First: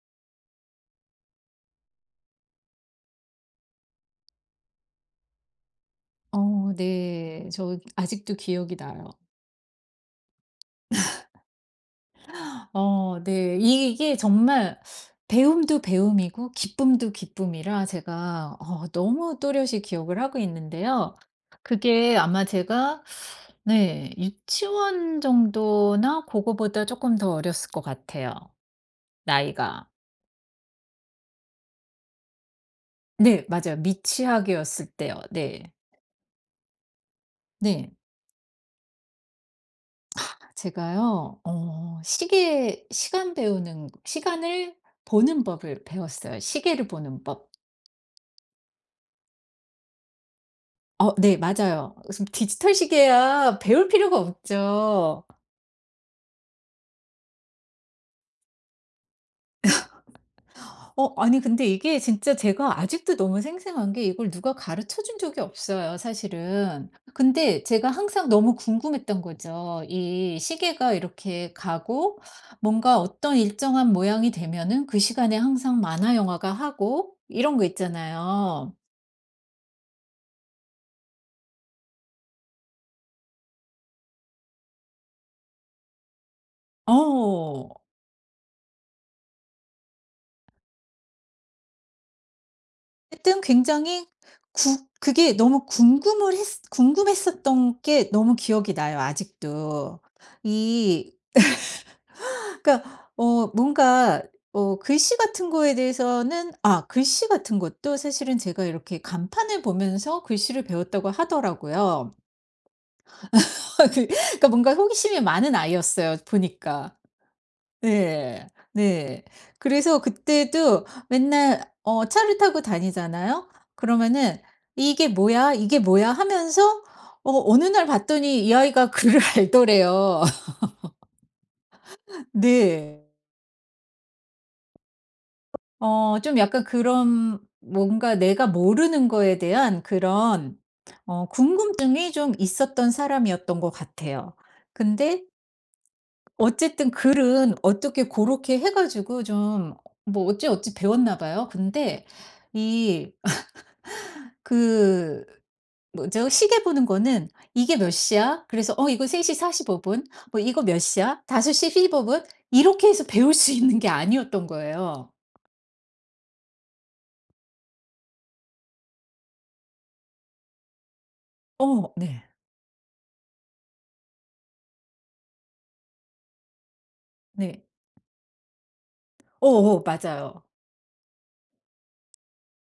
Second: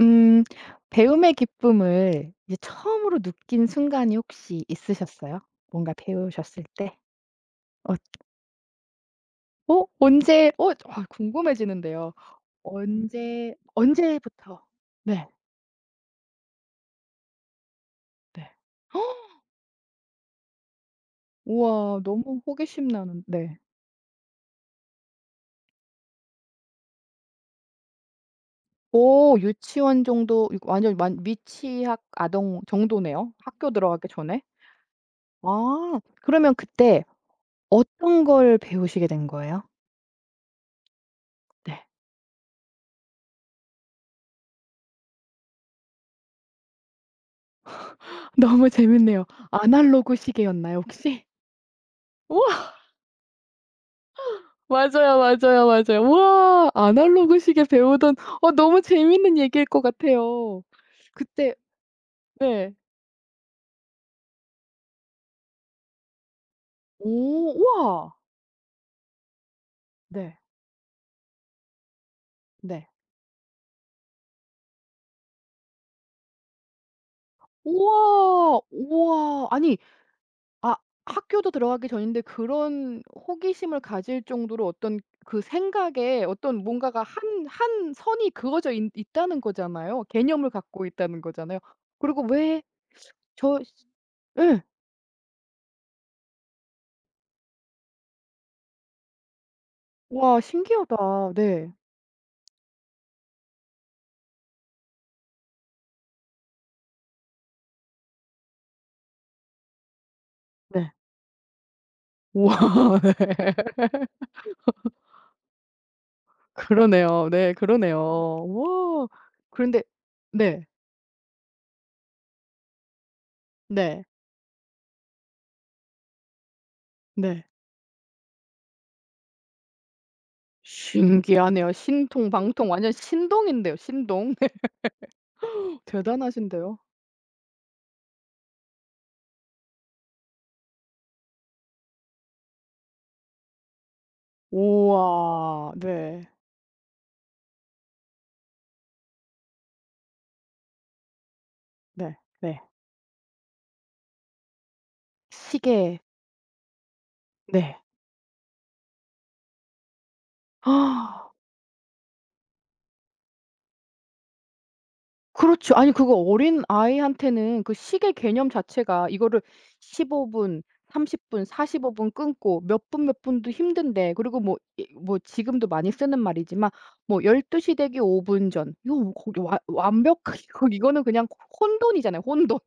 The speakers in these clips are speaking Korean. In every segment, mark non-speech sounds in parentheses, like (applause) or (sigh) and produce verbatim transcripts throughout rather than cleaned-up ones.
음. 배움의 기쁨을 이제 처음으로 느낀 순간이 혹시 있으셨어요? 뭔가 배우셨을 어 때? 네. 저 어 아직도 기억이 나요. 어 언제 어 아 궁금해지는데요. 어 언제 네. 이- 이게 언제부터? 정말 네. 배움도 배움이고 기쁨도 기쁨이라 네. 제가 어 (gasps) 너무 또렷이 기억을 하고 있는데요. 우와, 그게 너무 아마 호기심 제가, 나는, 네. 네, 유치원 정도나 그거보다 조금 더 어렸을 것 같아요, 오, 나이가. 유치원 정도. 이거 완전 완 미취학 아동 정도네요, 네, 학교 맞아요. 들어가기 전에. 미취학이었을 때요. 네. 아, 그러면 그때 네. 어떤 걸 배우시게 된 거예요? 제가요. 네. 어 시계 시간 배우는 시간을 보는 법을 배웠어요. 시계를 보는 법. (laughs) 너무 재밌네요. 아날로그 시계였나요, 어 혹시? 네, 맞아요. 무슨 우와. 디지털 시계야 배울 필요가 맞아요, 없죠. 맞아요, 맞아요. 우와. 아날로그 시계 배우던, 어 너무 재밌는 얘기일 것 같아요. 어 아니, 그때. 근데 이게 진짜 네. 제가 아직도 너무 생생한 게 이걸 누가 가르쳐 준 적이 없어요 사실은. 오, 근데 제가 우와. 항상 너무 궁금했던 거죠. 네. 이 시계가 이렇게 가고 네. 뭔가 어떤 일정한 모양이 되면은 그 시간에 항상 만화 영화가 하고 이런 거 우와. 있잖아요. 우와. 아니, 아 학교도 들어가기 전인데 그런 호기심을 가질 정도로, 어떤 그 생각에 어떤 뭔가가, 한 어. 한 선이 그어져 있 있다는 거잖아요. 개념을 갖고 있다는 거잖아요. 그리고 왜, 하여튼 저 굉장히, 예. 구 그게 너무 궁금을 했 궁금했었던 게 너무 기억이 나요 아직도. 와, 신기하다. 이 네. 그러니까, 어 뭔가, 어 글씨 같은 거에 대해서는 아 글씨 같은 것도 사실은 제가 이렇게 간판을 보면서 글씨를 네. 배웠다고 하더라고요. 우와. (laughs) 그 그러니까 뭔가 호기심이 많은 아이였어요 보니까. 그러네요. 네, 그러네요. 네. 와. 네. 그런데. 그래서 네. 그때도 맨날 어 차를 타고 다니잖아요. 네. 그러면은 "이게 뭐야? 이게 뭐야?" 하면서, 어 네. 어느 날 봤더니 이 아이가 (laughs) 글을 알더래요. 신기하네요. 신통 방통, 완전 네. 신동인데요, 신동. 네. (laughs) 어 좀 약간 대단하신데요. 그런 뭔가 내가 모르는 거에 대한 그런, 어 궁금증이 좀 있었던 사람이었던 것 같아요. 근데 우와. 네. 어쨌든 글은 어떻게 그렇게 해 가지고 좀, 뭐, 어찌 어찌 배웠나 봐요. 근데 네. 네. 이 (laughs) 그 시계. 뭐죠? 시계 보는 거는 '이게 네. 몇 시야?' 그래서 '어 이거 세 시 사십오 분.' 뭐 '이거 몇 시야? 다섯 시 십오 분.' 이렇게 해서 배울 수 있는 게 아니었던 거예요. 그렇죠. 아니, 그거 어린아이한테는 그 시계 개념 자체가, 이거를 십오 분, 삼십 분, 45어 분 네. 끊고, 몇 분, 몇 분도 힘든데. 그리고 뭐 뭐 지금도 많이 쓰는 말이지만, 뭐 12 네. 시 되기 오 분 전, 이거, 거기, 와, 어어 완벽하게 맞아요. (laughs) 거 이거는 그냥 혼돈이잖아요, 혼돈.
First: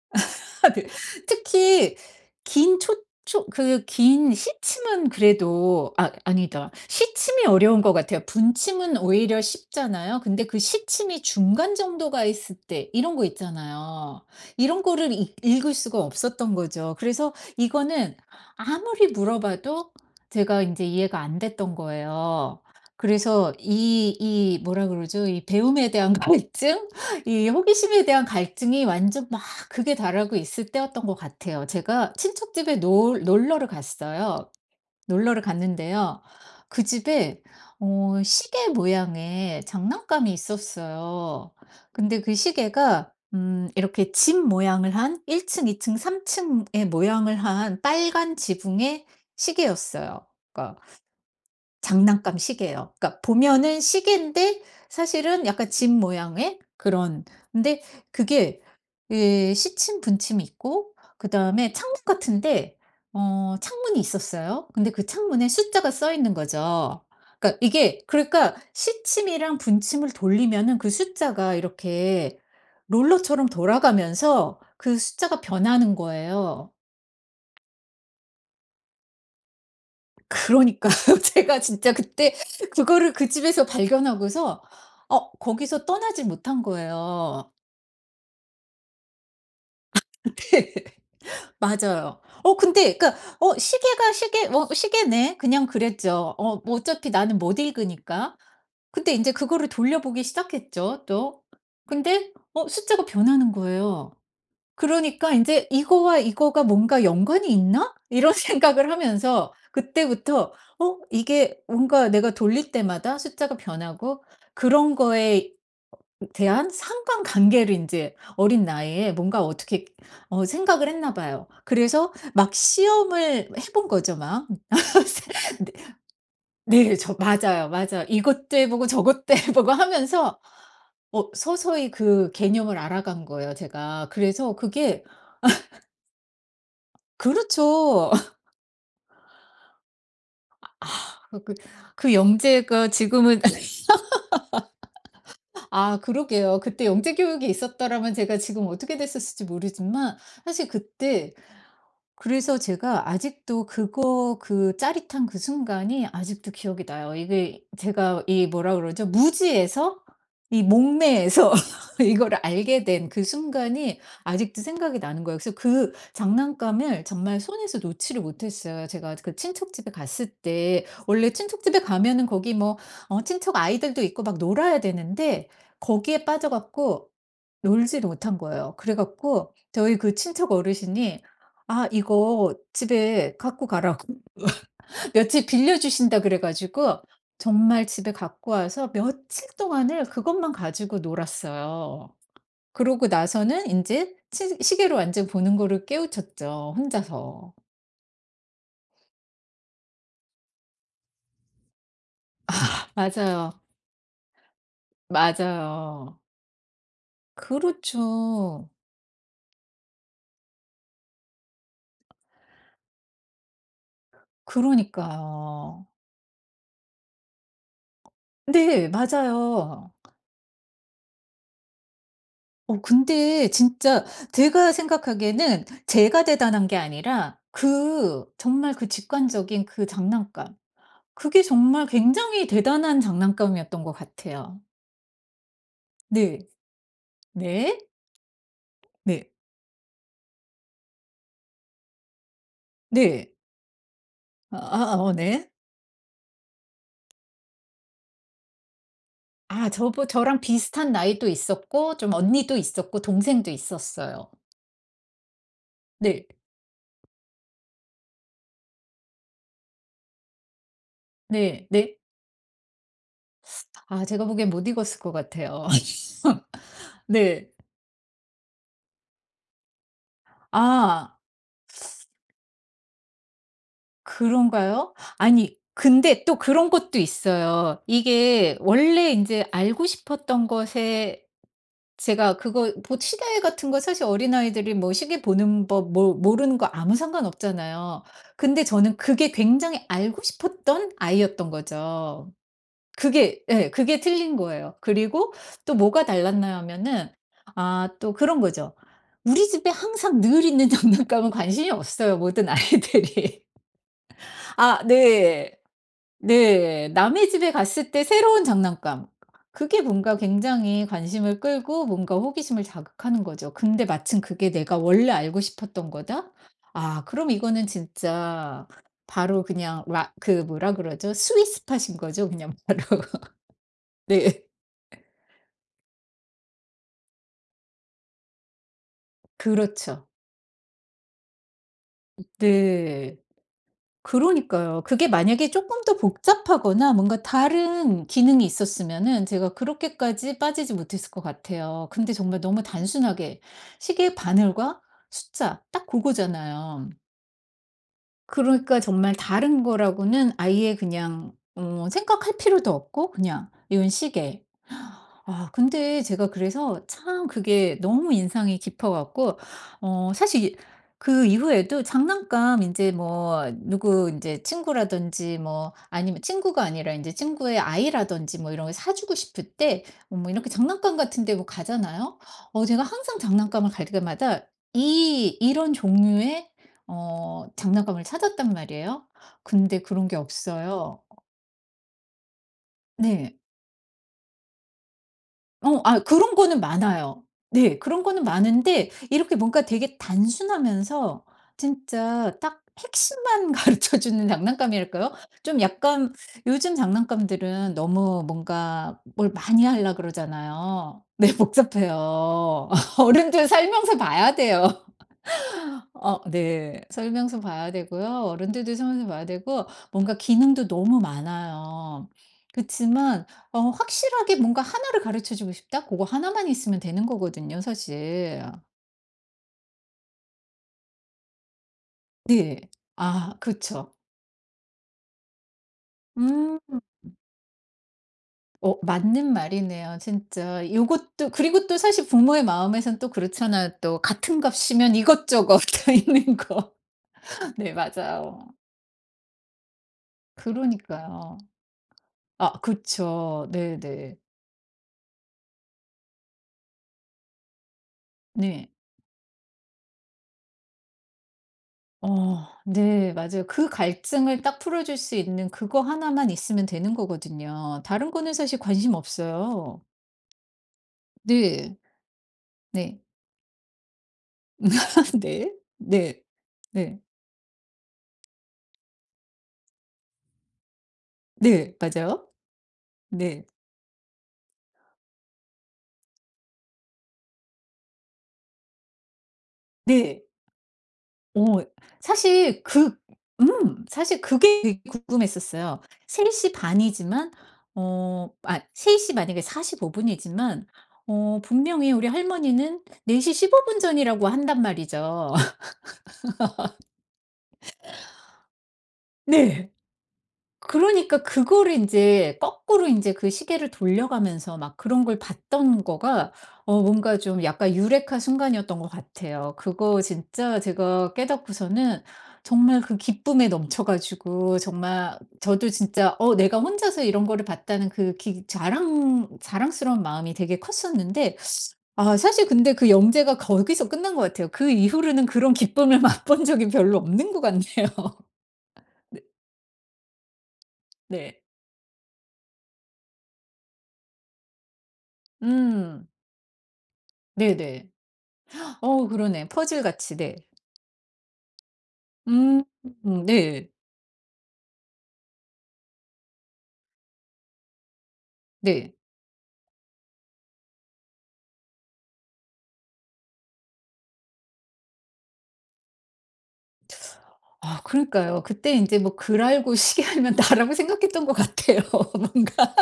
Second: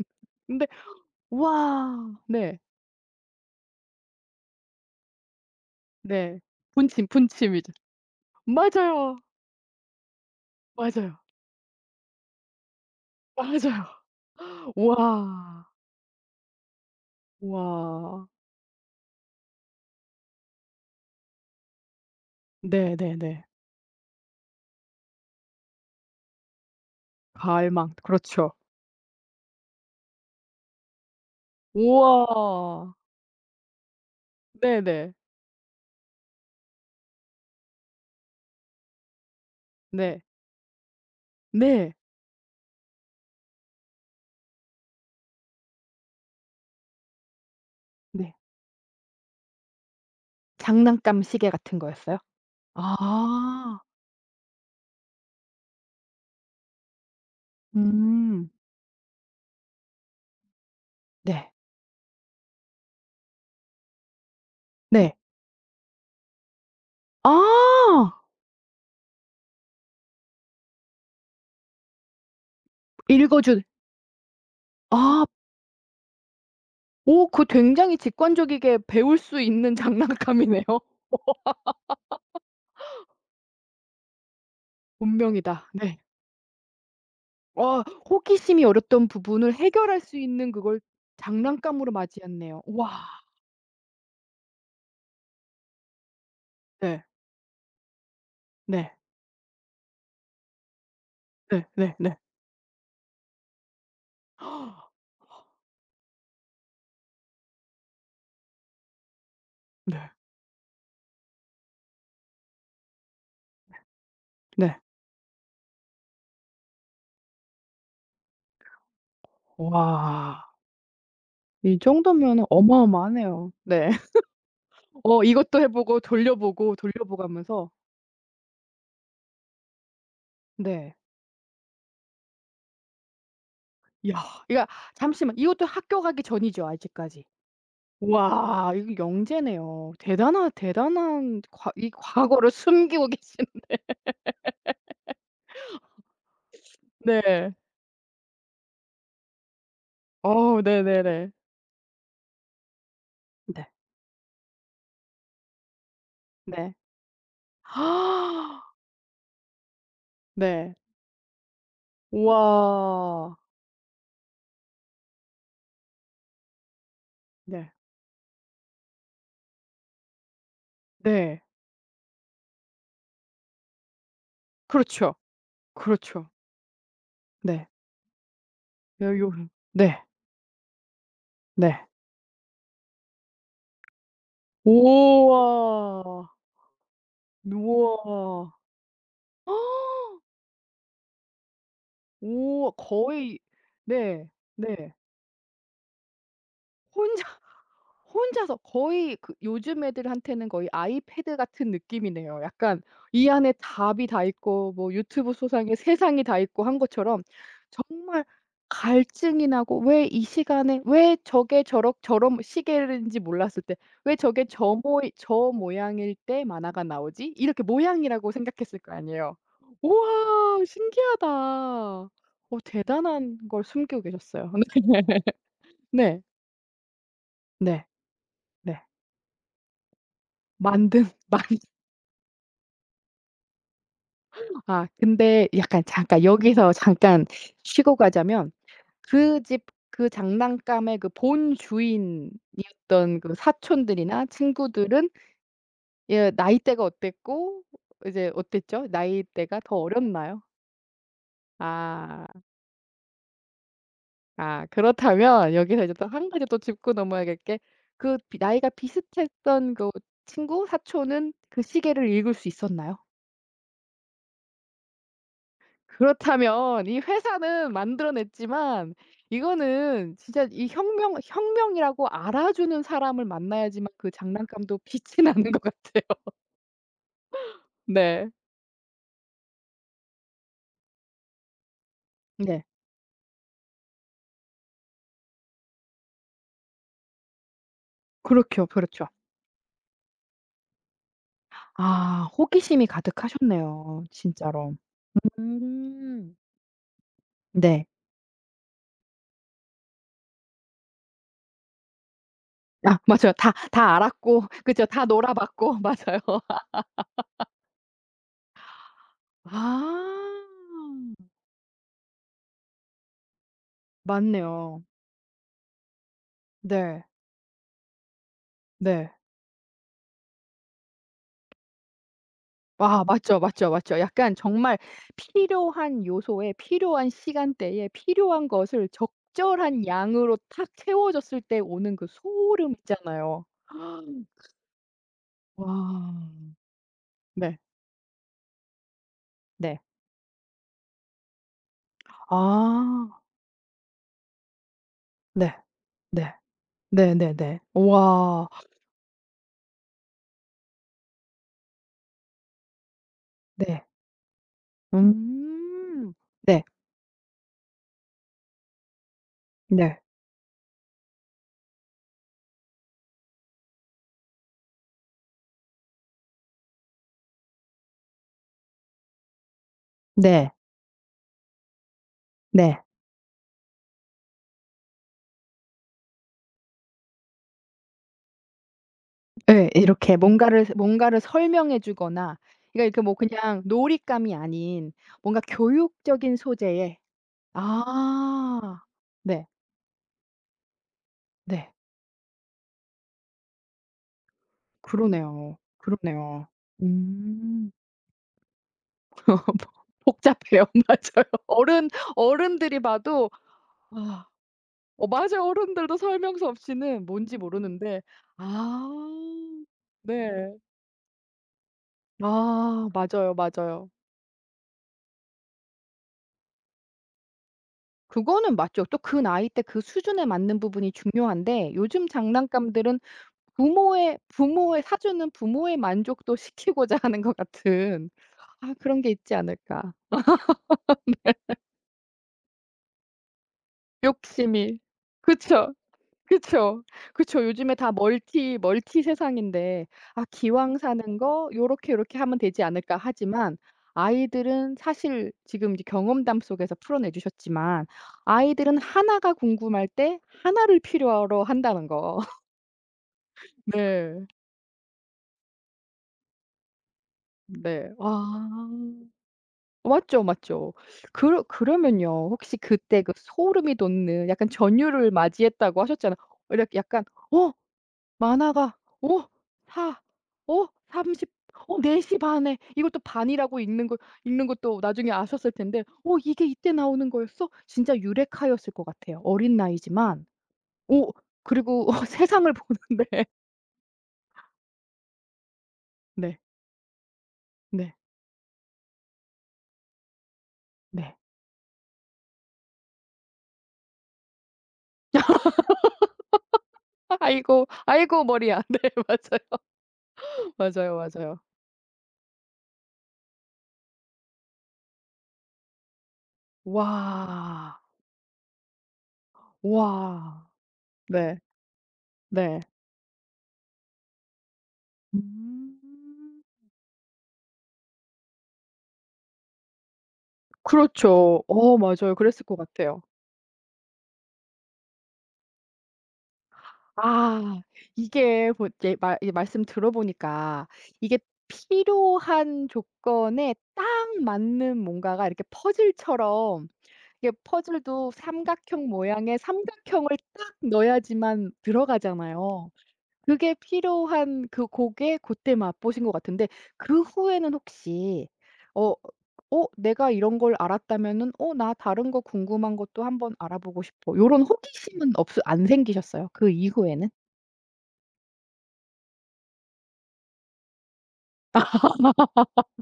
근데. (laughs) 네. 특히 와. 네. 긴 초초 그 긴 시침은 그래도, 아, 네. 아니다. 분침, 시침이 분침이죠. 어려운 것 같아요. 분침은 맞아요. 오히려 쉽잖아요. 근데 그 맞아요. 시침이 중간 정도가 있을 때 이런 거 맞아요. 있잖아요. 이런 거를 읽 와. 읽을 수가 없었던 거죠. 그래서 이거는 와. 아무리 물어봐도 제가 이제 이해가 안 됐던 거예요. 네네네. 그래서 이 이 뭐라 그러죠? 이 배움에 대한 (laughs) 갈증? 이 가을망. 호기심에 대한 그렇죠. 갈증이 완전 막 극에 달하고 있을 때였던 것 같아요. 제가 친척 집에 우와. 놀 놀러를 갔어요. 네네. 놀러를 갔는데요. 그 집에, 어 시계 모양의 네. 장난감이 있었어요. 네. 근데 그 시계가 음 이렇게 집 모양을 한 일 층, 이 층, 삼 층의 모양을 한 네. 빨간 지붕의 시계였어요. 그러니까 장난감 시계 같은 거였어요? 장난감 시계예요. 그러니까 아. 보면은 시계인데 사실은 약간 집 모양의 그런. 근데 음. 그게, 예, 시침 분침이 있고 네. 그다음에 창문 같은데, 어 창문이 있었어요. 근데 그 네. 창문에 숫자가 써 있는 거죠. 아. 그러니까 이게, 그러니까 시침이랑 분침을 돌리면은 그 숫자가 이렇게 읽어 롤러처럼 준. 돌아가면서 그 아. 숫자가 변하는 거예요. 오, 그 굉장히 직관적이게 배울 수 있는 장난감이네요. 그러니까요. (laughs) (laughs) 제가 진짜 그때 그거를 그 집에서 발견하고서 어 운명이다. 거기서 네. 떠나질 못한 거예요. 와. 호기심이 어렸던 부분을 해결할 수 (laughs) 있는 네. 그걸 장난감으로 맞아요. 어 맞이했네요. 와. 근데 그니까, 어 시계가 시계 어 '시계네.' 그냥 그랬죠. 어 뭐, 네. 어차피 나는 못 읽으니까. 네. 근데 이제 그거를 돌려보기 시작했죠 또. 네. 네. 네. 근데 어 숫자가 변하는 거예요. 그러니까 이제 '이거와 이거가 뭔가 연관이 있나?' 이런 (laughs) 생각을 하면서 네. 그때부터 어 이게 뭔가 내가 돌릴 때마다 숫자가 변하고 네. 그런 거에 대한 상관관계를 이제 어린 나이에 뭔가 어떻게 어 와. 생각을 했나 봐요. 이 그래서 정도면은 막 시험을 어마어마하네요. 해본 네. 거죠 막. 어 이것도 (laughs) 해 네. 보고 돌려보고, 네. 저 돌려보고 하면서. 맞아요, 맞아요. 이것도 해 보고 저것도 (laughs) 해 보고 하면서 네. 어 서서히 그 개념을 알아간 거예요 제가. 야, 그래서 그러니까 그게, 잠시만, 이것도 학교 가기 전이죠, 아직까지. 그렇죠. (laughs) 와, 이거 영재네요. 대단하 아 대단한 그 과 이 그 과거를 영재가 숨기고 (laughs) 지금은 계시는. (laughs) 아 그러게요. 그때 영재 교육이 네. 있었더라면 제가 지금 어떻게 됐었을지 모르지만 어 사실 네네네. 그때. 그래서 제가 아직도 네. 그거 그 짜릿한 그 순간이 아직도 네. 기억이 나요. 이게 제가, 이 (gasps) 뭐라 그러죠? 무지에서 이 네. 목매에서 (laughs) 이걸 알게 된 그 우와. 순간이 아직도 생각이 나는 거예요. 그래서 그 장난감을 정말 네. 손에서 놓지를 못했어요. 제가 그 친척집에 갔을 때 원래 네. 친척집에 가면은 거기, 뭐, 어, 친척 아이들도 있고 막 놀아야 그렇죠. 되는데 거기에 그렇죠. 빠져갖고 네. 놀지를 못한 거예요. 여 요 그래갖고 네. 저희 그 친척 어르신이 네. '아 이거 집에 갖고 가라'고 (laughs) 며칠 빌려주신다 우와. 그래 가지고 정말 우와. 집에 갖고 (gasps) 와서 며칠 아, 동안을 그것만 가지고 놀았어요. 오, 그러고 거의. 나서는 이제 네. 치 시계 네. 로 완전 보는 거를 깨우쳤죠, 혼자 혼자서. 혼자서 거의, 그 요즘 애들한테는 거의 아이패드 같은 느낌이네요. 약간 이 안에 맞아요. 답이 다 있고, 뭐 유튜브 소상에 맞아요. 세상이 다 있고 한 것처럼, 정말 그렇죠. 갈증이 나고, '왜 이 시간에, 왜 저게 저럭 저런 시계인지 몰랐을 때, 왜 저게 저 모 저 그러니까요. 모양일 때 만화가 나오지?' 이렇게 모양이라고 생각했을 네, 거 아니에요. 맞아요. 우와, 신기하다. 어 어 대단한 근데 걸 숨기고 진짜 계셨어요. 제가 (laughs) 네. 생각하기에는 네. 제가 대단한 게 아니라 네. 그 정말 네. 그 직관적인 그 장난감. 만든 (laughs) 만 그게 정말 굉장히 대단한 장난감이었던 것 같아요. 아 근데 약간, 잠깐 네. 여기서 잠깐 네. 쉬고 가자면, 네. 그 집 그 장난감의 그 본 주인이었던 네. 그 사촌들이나 아아 어 친구들은, 어, 네. 예, 나이대가 어땠고, 이제 어땠죠? 나이대가 아 더 저 저랑 어렸나요? 비슷한 나이도 있었고 좀 아. 언니도 있었고 동생도 있었어요. 아, 그렇다면 여기서 이제 또 네. 한 가지 또 짚고 넘어야 될 게, 그 비 나이가 비슷했던 그 친구 사촌은 그 네. 네. 시계를 읽을 수 있었나요? 아 제가 보기엔 못 익었을 것 같아요. (laughs) 그렇다면 이 네. 회사는 만들어냈지만, 이거는 진짜 이 혁명 아. 혁명이라고 알아주는 사람을 만나야지만 그 장난감도 그런가요? 빛이 (laughs) 나는 아니, 것 같아요. 근데 또 그런 것도 있어요. 네. 이게 원래 인제 알고 싶었던 것에, 제가 네. 그거, 뭐, 시대 같은 거 사실 어린아이들이 뭐 시계 보는 법 뭐 모르는 거 아무 상관없잖아요. 근데 그렇죠, 저는 그렇죠. 그게 굉장히 알고 싶었던 아이였던 아, 거죠. 호기심이 그게, 예, 그게 가득하셨네요, 틀린 진짜로. 거예요. 그리고 또 뭐가 음. 달랐나 하면은, 네. 아, 또 그런 거죠. 우리 집에 항상 늘 있는 (laughs) 장난감은 관심이 없어요, 모든 아 (laughs) 맞아요. 아이들이. 다 다 알았고, 아 그죠. 다 놀아 네. 봤고 (laughs) 맞아요. 네. 남의 집에 갔을 때 새로운 장난감. 그게 아. 뭔가 굉장히 관심을 끌고 뭔가 호기심을 자극하는 거죠. 근데 마침 그게 내가 맞네요. 원래 알고 싶었던 거다? 네. 아, 그럼 이거는 진짜 네. 바로 그냥, 라 그 뭐라 그러죠? 스윗 스팟인 거죠 그냥 바로. 와, (laughs) 맞죠, 맞죠, 맞죠. 약간, 네. 정말 필요한 요소에, 필요한 시간대에, 필요한 것을 적절한 그렇죠. 양으로 탁 채워졌을 때 오는 그 소름 네. 있잖아요. (gasps) 그러니까요. 그게 만약에 와. 조금 더 복잡하거나 뭔가 네. 다른 기능이 있었으면은 제가 네. 그렇게까지 빠지지 못했을 것 같아요. 근데 정말 너무 아. 단순하게 시계 바늘과 네. 숫자 딱 그거 네. 잖아요 네네네. 와. 그러니까 정말 다른 거라고는 아예 그냥 어 생각할 필요도 없고 그냥 네. '이건 시계.' 아 근데 음. 제가 네. 그래서 참 그게 너무 인상이 깊어 갖고 네. 어 사실 그 이후에도 장난감 이제, 뭐, 누구 이제 친구라든지 뭐, 아니면 친구가 아니라 이제 친구의 아이라든지 뭐 이런 거 사 주고 싶을 때, 어, 뭐, 이렇게 네. 장난감 같은 데 뭐 가잖아요. 어 네. 제가 항상 장난감을 갈 때마다 이 이런 종류의 어 장난감을 찾았단 말이에요. 예. 근데 그런 이렇게 게 뭔가를, 없어요. 뭔가를 설명해 주거나, 그러니까 이렇게 뭐 네. 그냥 놀잇감이 아닌, 뭔가 어 아 교육적인 그런 거는 소재의. 많아요. 네, 그런 거는 아. 많은데 이렇게 네. 뭔가 되게 단순하면서 네. 진짜 딱 핵심만 (laughs) 가르쳐 주는 장난감이랄까요? 그러네요. 좀 약간 그러네요. 요즘 음. 장난감들은 너무 뭔가 뭘 많이 (laughs) 하려 복잡해요. 그러잖아요. 맞아요. 네, 어른. 복잡해요. 어른들이 (laughs) 봐도. 어른들 설명서 아. 봐야 돼요. 어, 맞아요. 어른들도 어 설명서 네. 없이는 뭔지 설명서 봐야 모르는데. 되고요. 어른들도 아. 설명서 봐야 되고 뭔가 네. 기능도 너무 많아요. 그렇지아, 만 맞아요, 어 맞아요. 확실하게 뭔가 하나를 가르쳐 주고 싶다? 그거 하나만 있으면 되는 거거든요 사실. 그거는 맞죠. 또 그 나이 때, 그 수준에 맞는 부분이 중요한데, 요즘 네. 장난감들은 아 그쵸. 부모의 부모의 사주는 부모의 만족도 음. 시키고자 하는 것 같은, 아, 어 그런 게 맞는 있지 않을까. 말이네요 진짜. 요것도, 그리고 또 사실 부모의 마음에선 또 그렇잖아요. 또 같은 욕심이. 값이면 이것저것 그쵸. (laughs) 다 있는 거. 그쵸. 그쵸. 네, 요즘에 다 맞아요. 멀티 멀티 세상인데, '아, 기왕 사는 그러니까요. 거 요렇게, 요렇게 하면 아 되지 않을까.' 그쵸. 하지만 네네. 네. 아이들은, 사실 지금 이제 경험담 속에서 풀어내 주셨지만, 네. 네. 아이들은 하나가 궁금할 때 하나를 필요로 한다는 거. 어 네, 맞아요. 그 네. 갈증을 딱 풀어 줄 수 있는 그거 하나만 있으면 되는 거거든요. 네. 다른 와. 거는 사실 관심 없어요. 맞죠, 맞죠. 그러 네. 그러면요, 혹시 네. 그때 그 소름이 돋는, 약간 전율을 (laughs) 네. 맞이했다고 하셨잖아요. 네. 이렇게 네. 약간, '어 만화가 어 사 삼십, 네. 어4시 맞아요. 반에 이걸 또 네. 반이라고 읽는 거 읽는 것도 나중에 아셨을 텐데, '어 이게 이때 나오는 거였어?' 진짜 유레카였을 것 같아요. 어린 네. 나이지만. 오. 어 그리고 (laughs) 어 세상을 사실 그 보는데 (laughs) 음 사실 그게 되게 궁금했었어요. 3 네. 시반 이지만 네. 어 아세 시 반 이게 사십오 분이지만, 네. 어 분명히 우리 할머니는 네 시 십오 분 전이라고 한단 말이죠. (laughs) 아이고, 아이고 머리야. (laughs) 네, 맞아요. 네. 맞아요, 그러니까 맞아요. 그거를 인제 거꾸로, 인제 그 시계를 돌려가면서 막 그런 걸 봤던 거가 어 뭔가 좀 약간 와. 유레카 순간이었던 것 같아요. 그거 와. 진짜 제가 네. 깨닫고서는 네. 정말 그 기쁨에 넘쳐 가지고 정말 저도 음. 진짜 어 내가 혼자서 이런 거를 봤다는 그 기 자랑 자랑스러운 마음이 되게 컸었는데. 그렇죠. 어 맞아요. 아 그랬을 사실 것 근데 그 같아요. 영재가 거기서 끝난 것 같아요. 그 이후로는 그런 기쁨을 (laughs) 맛본 적이 별로 없는 것 아, 같네요. 이게, 뭐 이제 말 (laughs) 네. 이 말씀 들어보니까, 이게 네. 필요한 조건에 딱 맞는 뭔가가 이렇게 음. 퍼즐처럼, 이게 네네. 퍼즐도 삼각형 어 모양의 그러네. 삼각형을 퍼즐같이. 네. 딱 넣어야지만 음, 들어가잖아요. 음, 그게 네. 필요한 그 곡에 그때 맛보신 것 같은데. 그 후에는 혹시, 어 네. 어 '내가 이런 걸 알았다면은, 어, 나 다른 거 궁금한 것도 한번 알아보고 싶어.' 요런 호기심은 없 안 생기셨어요? 그 이후에는? 아 그러니까요. 그때 인제, 뭐, 글 알고 시계 알면 (laughs) 나라고 생각했던 것 같아요 (laughs) 뭔가.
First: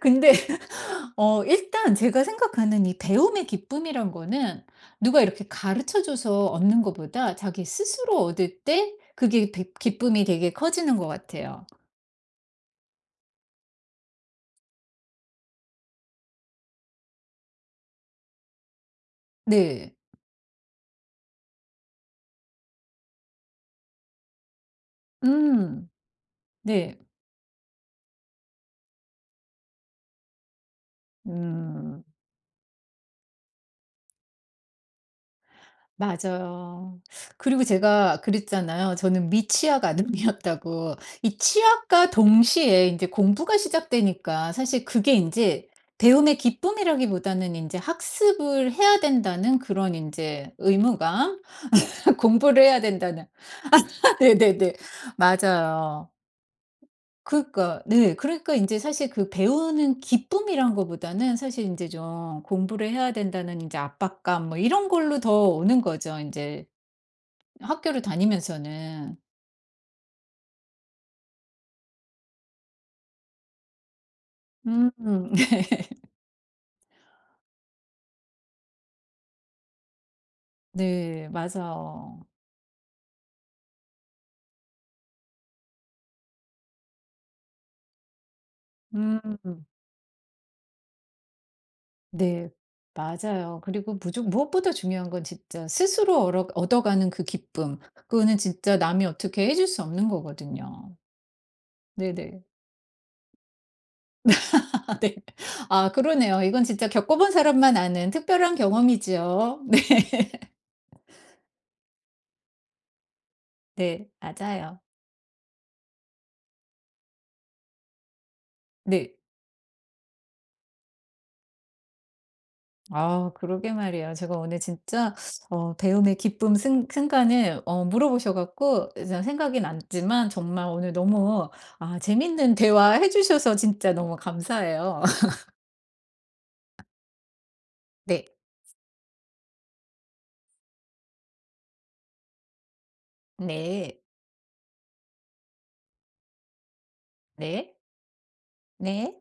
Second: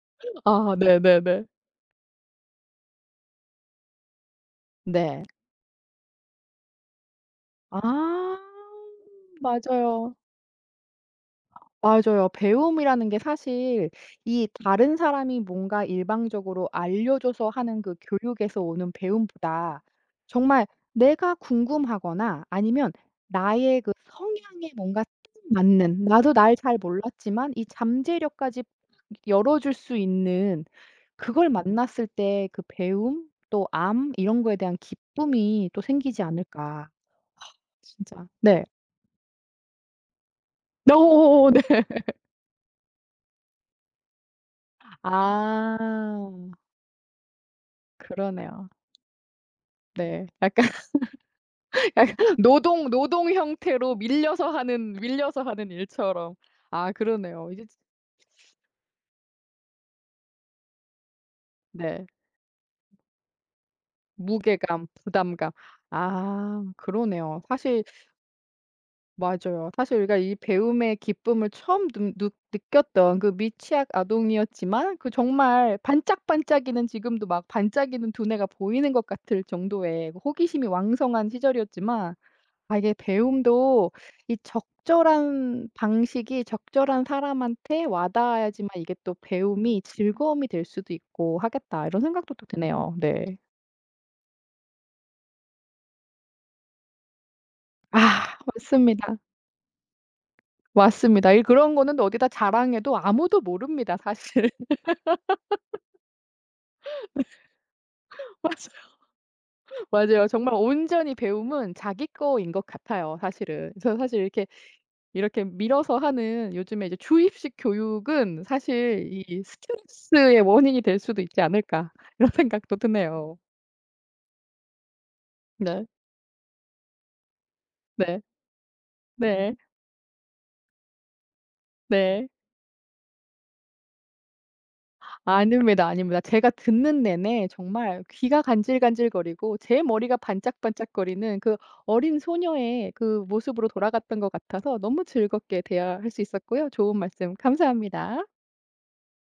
근데, 아, 어 네네네. 일단 제가 생각하는 이 배움의 기쁨이란 거는 누가 네. 이렇게 가르쳐 줘서 얻는 것보다 자기 스스로 아, 얻을 때 그게, 비- 맞아요. 기쁨이 되게 커지는 것 같아요. 맞아요. 배움이라는 게 사실 이 다른 사람이 뭔가 일방적으로 알려줘서 하는 그 교육에서 오는 배움보다, 네. 정말 내가 궁금하거나 아니면 나의 그 성향에 뭔가 딱 음. 맞는, 나도 날 잘 네. 몰랐지만 이 잠재력까지 열어줄 수 있는 그걸 음. 만났을 때, 그 배움, 또 암 이런 거에 대한 기쁨이 또 생기지 않을까. 맞아요. 그리고 제가 진짜. 네. 그랬잖아요. 저는 미취학 아동이었다고. 이 네. 네. 취학과 동시에 인제 공부가 시작되니까 사실 그게 인제 아. 배움의 기쁨이라기보다는 인제 그러네요. 학습을 해야 된다는 그런 네. 인제 약간 의무감? (laughs) 약간 (laughs) 공부를 해야 노동 된다는. 노동 형태로, (laughs) 밀려서 네네네. 하는 밀려서 하는 맞아요. 일처럼. 아, 그러네요. 이제 지 그러니까, 네, 그러니까 인제 사실 그 배우는 기쁨이란 거보다는 사실 인제 네. 좀 공부를 해야 된다는 인제 압박감 뭐 무게감, 이런 걸로 더 부담감. 오는 거죠 아, 인제. 그러네요. 사실, 학교를 다니면서는. 맞아요. 사실 우리가 이 배움의 기쁨을 처음 느 느 느꼈던 그 미취학 음. 아동이었지만, 그 정말 (laughs) 반짝반짝이는, 지금도 막 반짝이는 두뇌가 보이는 것 같을 정도의 호기심이 네. 왕성한 시절이었지만, 맞아요. 아, 이게 배움도 이 적절한 방식이 적절한 사람한테 와 닿아야지만 이게 또 음. 배움이 즐거움이 될 수도 있고 하겠다. 이런 생각도 또 네. 드네요. 네. 맞아요. 그리고 무조 무엇보다 중요한 건 진짜 스스로 어 얻어가는 그 기쁨. 아, 그거는 진짜 남이 맞습니다. 어떻게 해줄 수 없는 거거든요. 맞습니다. 이, 그런 거는 또 어디다 네네. 자랑해도 아무도 모릅니다, 사실. (laughs) 네. 아 그러네요. 이건 진짜 겪어본 사람만 아는 (laughs) 특별한 맞아 경험이지요. (laughs) 네. 맞아요. 정말 온전히 배움은 자기 거인 것 같아요, 사실은. 그래서 네. 사실 이렇게 맞아요. 이렇게 밀어서 하는 요즘에 이제 주입식 교육은 사실 네. 이 '스트레스의 원인이 될 수도 있지 않을까.' (laughs) 이런 생각도 아 드네요. 그러게 말이에요. 제가 오늘 진짜 어 네. 배움의 기쁨 순 순간을 어 네. 물어보셔 갖고 이제 네. 생각이 났지만 정말 오늘 너무, 아 네. 재밌는 대화해 주셔서 진짜 너무 감사해요. (laughs) 아닙니다, 아닙니다. 제가 듣는 내내 정말 네. 귀가 간질간질거리고 제 머리가 반짝반짝거리는 그 어린 소녀의 그 모습으로 네. 돌아갔던 것 같아서 너무 즐겁게 대화할 수 있었고요. 좋은 말씀 네. 감사합니다. 네.